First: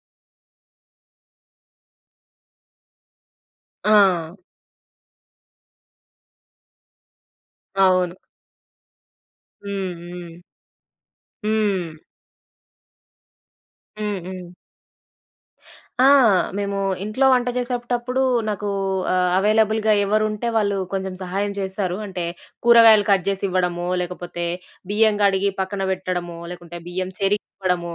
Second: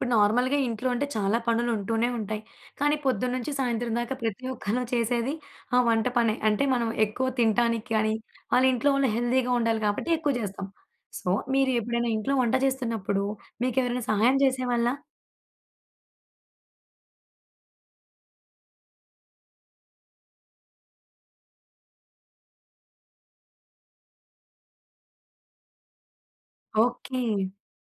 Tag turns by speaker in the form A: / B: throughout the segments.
A: ఇప్పుడు నార్మల్‌గా ఇంట్లో అంటే చాలా పనులుంటూనే ఉంటాయి, కానీ పొద్దున్నుంచి సాయంత్రం దాకా
B: ఆ!
A: ప్రతి ఒక్కళ్ళం చేసేది ఆ వంట పనే. అంటే, మనం ఎక్కువ తింటానికి కానీ,
B: అవును.
A: వాళ్ళింట్లో వాళ్ళు హెల్దీగా ఉండాలి
B: హ్మ్.
A: గాబట్టి ఎక్కువ
B: హ్మ్.
A: జేస్తాం. సో, మీరు
B: హ్మ్.
A: ఎపుడైనా ఇంట్లో వంట చేస్తున్నప్పుడు మీకెవరైనా
B: హ్మ్.
A: సహాయం
B: హ్మ్.
A: చేసేవాళ్ళా?
B: ఆ! మేము ఇంట్లో వంట జేసేటప్పుడు నాకూ ఆహ్, అవైలబుల్‌గా ఎవరుంటే వాళ్ళు కొంచెం సహాయం చేస్తారు. అంటే, కూరగాయలు కట్ జేసివ్వడమో, లేకపోతే బియ్యం గడిగి పక్కన పెట్టడమో, లేకుంటే బియ్యం
A: ఓకే.
B: చెరిగివ్వడమో,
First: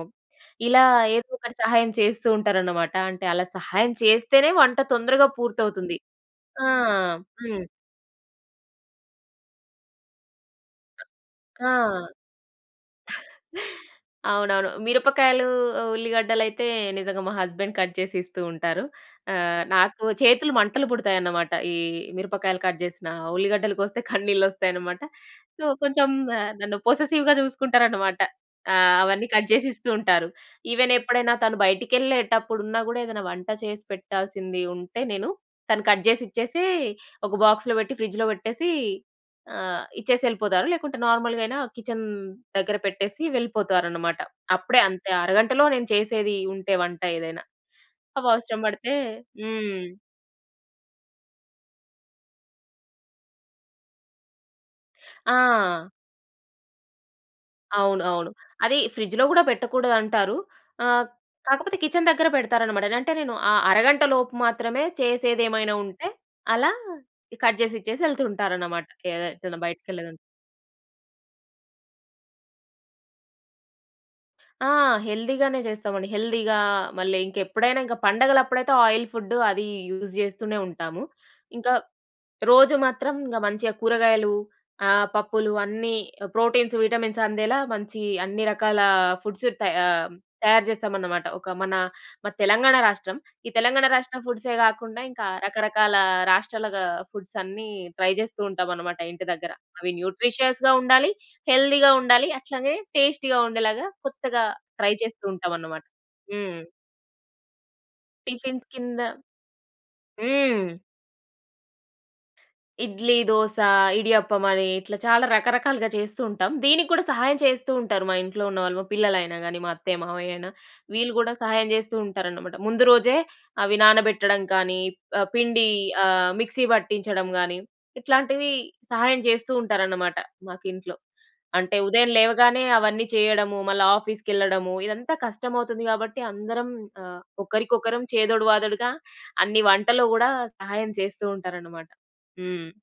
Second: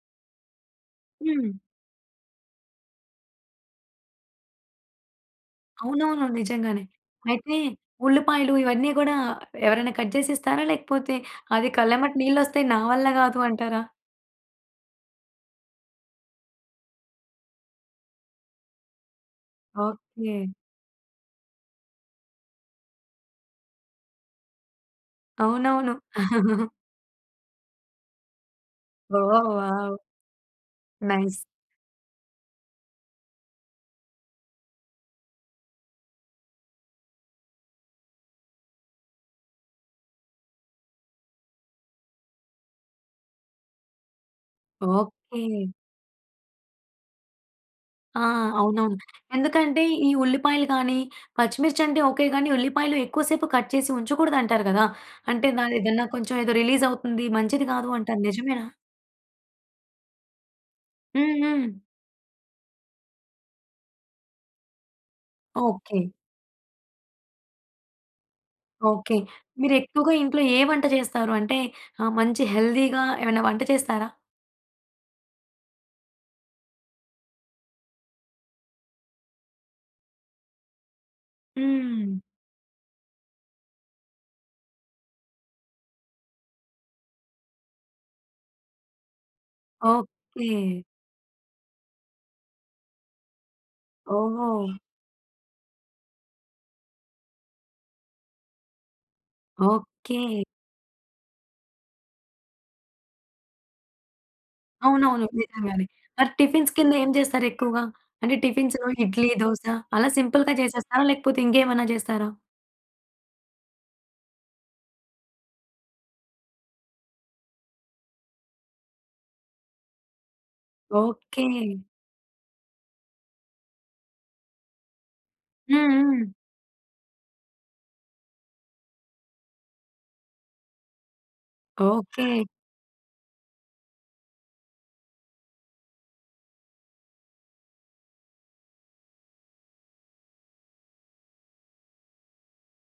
B: ఇలా
A: హ్మ్.
B: ఏదోకటి సహాయం చేస్తూ ఉంటారనమాట. అంటే, అలా సహాయం చేస్తేనే వంట తొందరగా పూర్తవుతుంది.
A: అవునవును.
B: ఆ!
A: నిజంగానే. అయితే,
B: హ్మ్.
A: ఉల్లిపాయలు ఇవన్నీ గూడా ఎవరైనా కట్ జేసిస్తారా? లేకపోతే, అది
B: ఆ!
A: కళ్ళెమ్మట నీళ్ళొస్తే నా వల్ల గాదు అంటారా?
B: అవునవును. మిరపకాయలూ, ఉల్లిగడ్డలయితే నిజంగా మా హస్బెండ్ కట్ చేసి ఇస్తూ ఉంటారు. ఆహ్, నాకు
A: ఓకే.
B: చేతులు మంటలు పుడతాయనమాట. ఈ మిరపకాయలు కట్ జేసినా, ఉల్లిగడ్డలు కోస్తే కన్నీళ్ళొస్తాయనమాట. సో,
A: అవునవును.
B: కొంచెం ఆహ్, నన్ను పొసెసివ్‌గా జూసుకుంటారనమాట. ఆ! అవన్నీ
A: ఓహ్!
B: కట్ జేసి ఇస్తూ
A: వావ్!
B: ఉంటారు. ఈవెనెప్పుడైనా
A: నైస్.
B: తను బయటికెళ్ళేటప్పుడున్నా గూడా, ఏదన్నా వంట చేసి పెట్టాల్సింది ఉంటే నేను, తను కట్ జేసిచ్చేసీ, ఒక బాక్స్‌లో బెట్టి ఫ్రిడ్జ్‌లో బెట్టేసీ ఆహ్, ఇచ్చేసెళ్ళిపోతారు, లేకుంటే నార్మల్‌గాయిన కిచెన్ దగ్గర పెట్టేసి వెళ్ళిపోతారనమాట. అప్పుడే అంతే, ఆ అరగంటలో
A: ఓకే.
B: నేను చేసేదీ ఉంటే వంట ఏదైనా.
A: ఆ!
B: అవవసరం బడతే
A: అవునవును.
B: హ్మ్.
A: ఎందుకంటే, ఈ ఉల్లిపాయలు గానీ, పచ్చిమిర్చంటే ఓకే గానీ, ఉల్లిపాయలు ఎక్కువ సేపు కట్ చేసి ఉంచకూడదంటారు గదా! అంటే, దాని
B: ఆ!
A: ఏదన్నా కొంచెం ఏదో రిలీజవుతుంది, మంచిది కాదు
B: అవును.
A: అంటారు
B: అవును.
A: నిజమేనా?
B: అదీ ఫ్రిడ్జ్‌లో గూడా పెట్టకూడదంటారు. ఆహ్,
A: హ్మ్. హ్మ్.
B: కాకపోతే కిచెన్ దగ్గర పెడతారనమాట. అంటే, నేను ఆ అరగంట లోపు మాత్రమే చేసేదేమైనా
A: ఓకే.
B: ఉంటే, అలా ఇ కట్ జేసిచ్చేసి యెళ్తూ ఉంటారనమాట. కే
A: ఓకే.
B: ఎటన్నా
A: మీరెక్కువగా
B: బయటకెళ్ళేదుంటే.
A: ఇంట్లో ఏ వంట చేస్తారు? అంటే ఆహ్, మంచి హెల్దీగా ఏవైనా వంట చేస్తారా?
B: ఆ! హెల్దీగానే జేస్తామండి. హెల్దీగా, మళ్ళీ ఇంకెప్పుడైనా, ఇంక పండగలప్పుడైతే ఆయిల్ ఫుడ్డు అదీ యూజ్ జేస్తూనే ఉంటాము. ఇంక,
A: హ్మ్.
B: రోజూ మాత్రం ఇంగ మంచిగా కూరగాయలు, ఆహ్, పప్పులు అన్నీ ప్రోటీన్స్, విటమిన్స్ అందేలా మంచీ అన్ని రకాలా ఫుడ్స్ త ఆహ్, తయారు
A: ఓకే.
B: జేస్తామనమాట. ఒక మనా మాది తెలంగాణ రాష్ట్రం. ఈ తెలంగాణ రాష్ట్రం
A: ఓహో!
B: ఫుడ్సే గాకుండా, ఇంకా రకరకాల రాష్ట్రాలగా ఫుడ్సన్ని ట్రై జేస్తూ ఉంటామనమాట ఇంటి దగ్గర. అవి
A: ఓకే.
B: న్యూట్రిషియస్‌గా ఉండాలి, హెల్దీగా ఉండాలి. అట్లాగే టేస్టీగా ఉండేలాగా కొత్తగా ట్రై చేస్తూ
A: అవునవును.
B: ఉంటామనమాట.
A: నిజంగానే. మరి
B: హ్మ్.
A: టిఫిన్స్ కింద ఏం జేస్తారెక్కువుగా? అంటే,
B: టిఫిన్స్
A: టిఫిన్స్‌లో
B: కింద
A: ఇడ్లీ, దోస అలా సింపుల్‌గా
B: హ్మ్.
A: జేసేస్తారా? లేకపోతే, ఇంకేమన్నా జేస్తారా?
B: ఇడ్లీ, దోస, ఇడియప్పమని ఇట్లా చాలా రకరకాలుగా చేస్తూ ఉంటాం. దీనికి గూడా సహాయం చేస్తూ ఉంటారు మా ఇంట్లో ఉన్న వాళ్ళు, మా పిల్లలయినా గానీ, మా అత్తయ్య, మామయ్యయిన. వీళ్ళు గూడా
A: ఓకే.
B: సహాయం జేస్తూ ఉంటారనమాట. ముందు రోజే అవి నానబెట్టడం కానీ, ఆహ్, పిండీ
A: హ్మ్.
B: ఆహ్,
A: హ్మ్.
B: మిక్సీ పట్టించడం గానీ, ఇట్లాంటివి సహాయం జేస్తూ ఉంటారనమాట మాకింట్లో. అంటే, ఉదయం
A: ఓకే.
B: లేవగానే అవన్నీ చెయ్యడము, మళ్ళా ఆఫీస్‌కెళ్ళడము, ఇదంతా కష్టమవుతుంది గాబట్టి, అందరం ఆహ్, ఒకరికొకరం చేదోడు వాదోడుగా అన్ని వంటలో గూడా సహాయం చేస్తూ ఉంటారనమాట. హ్మ్.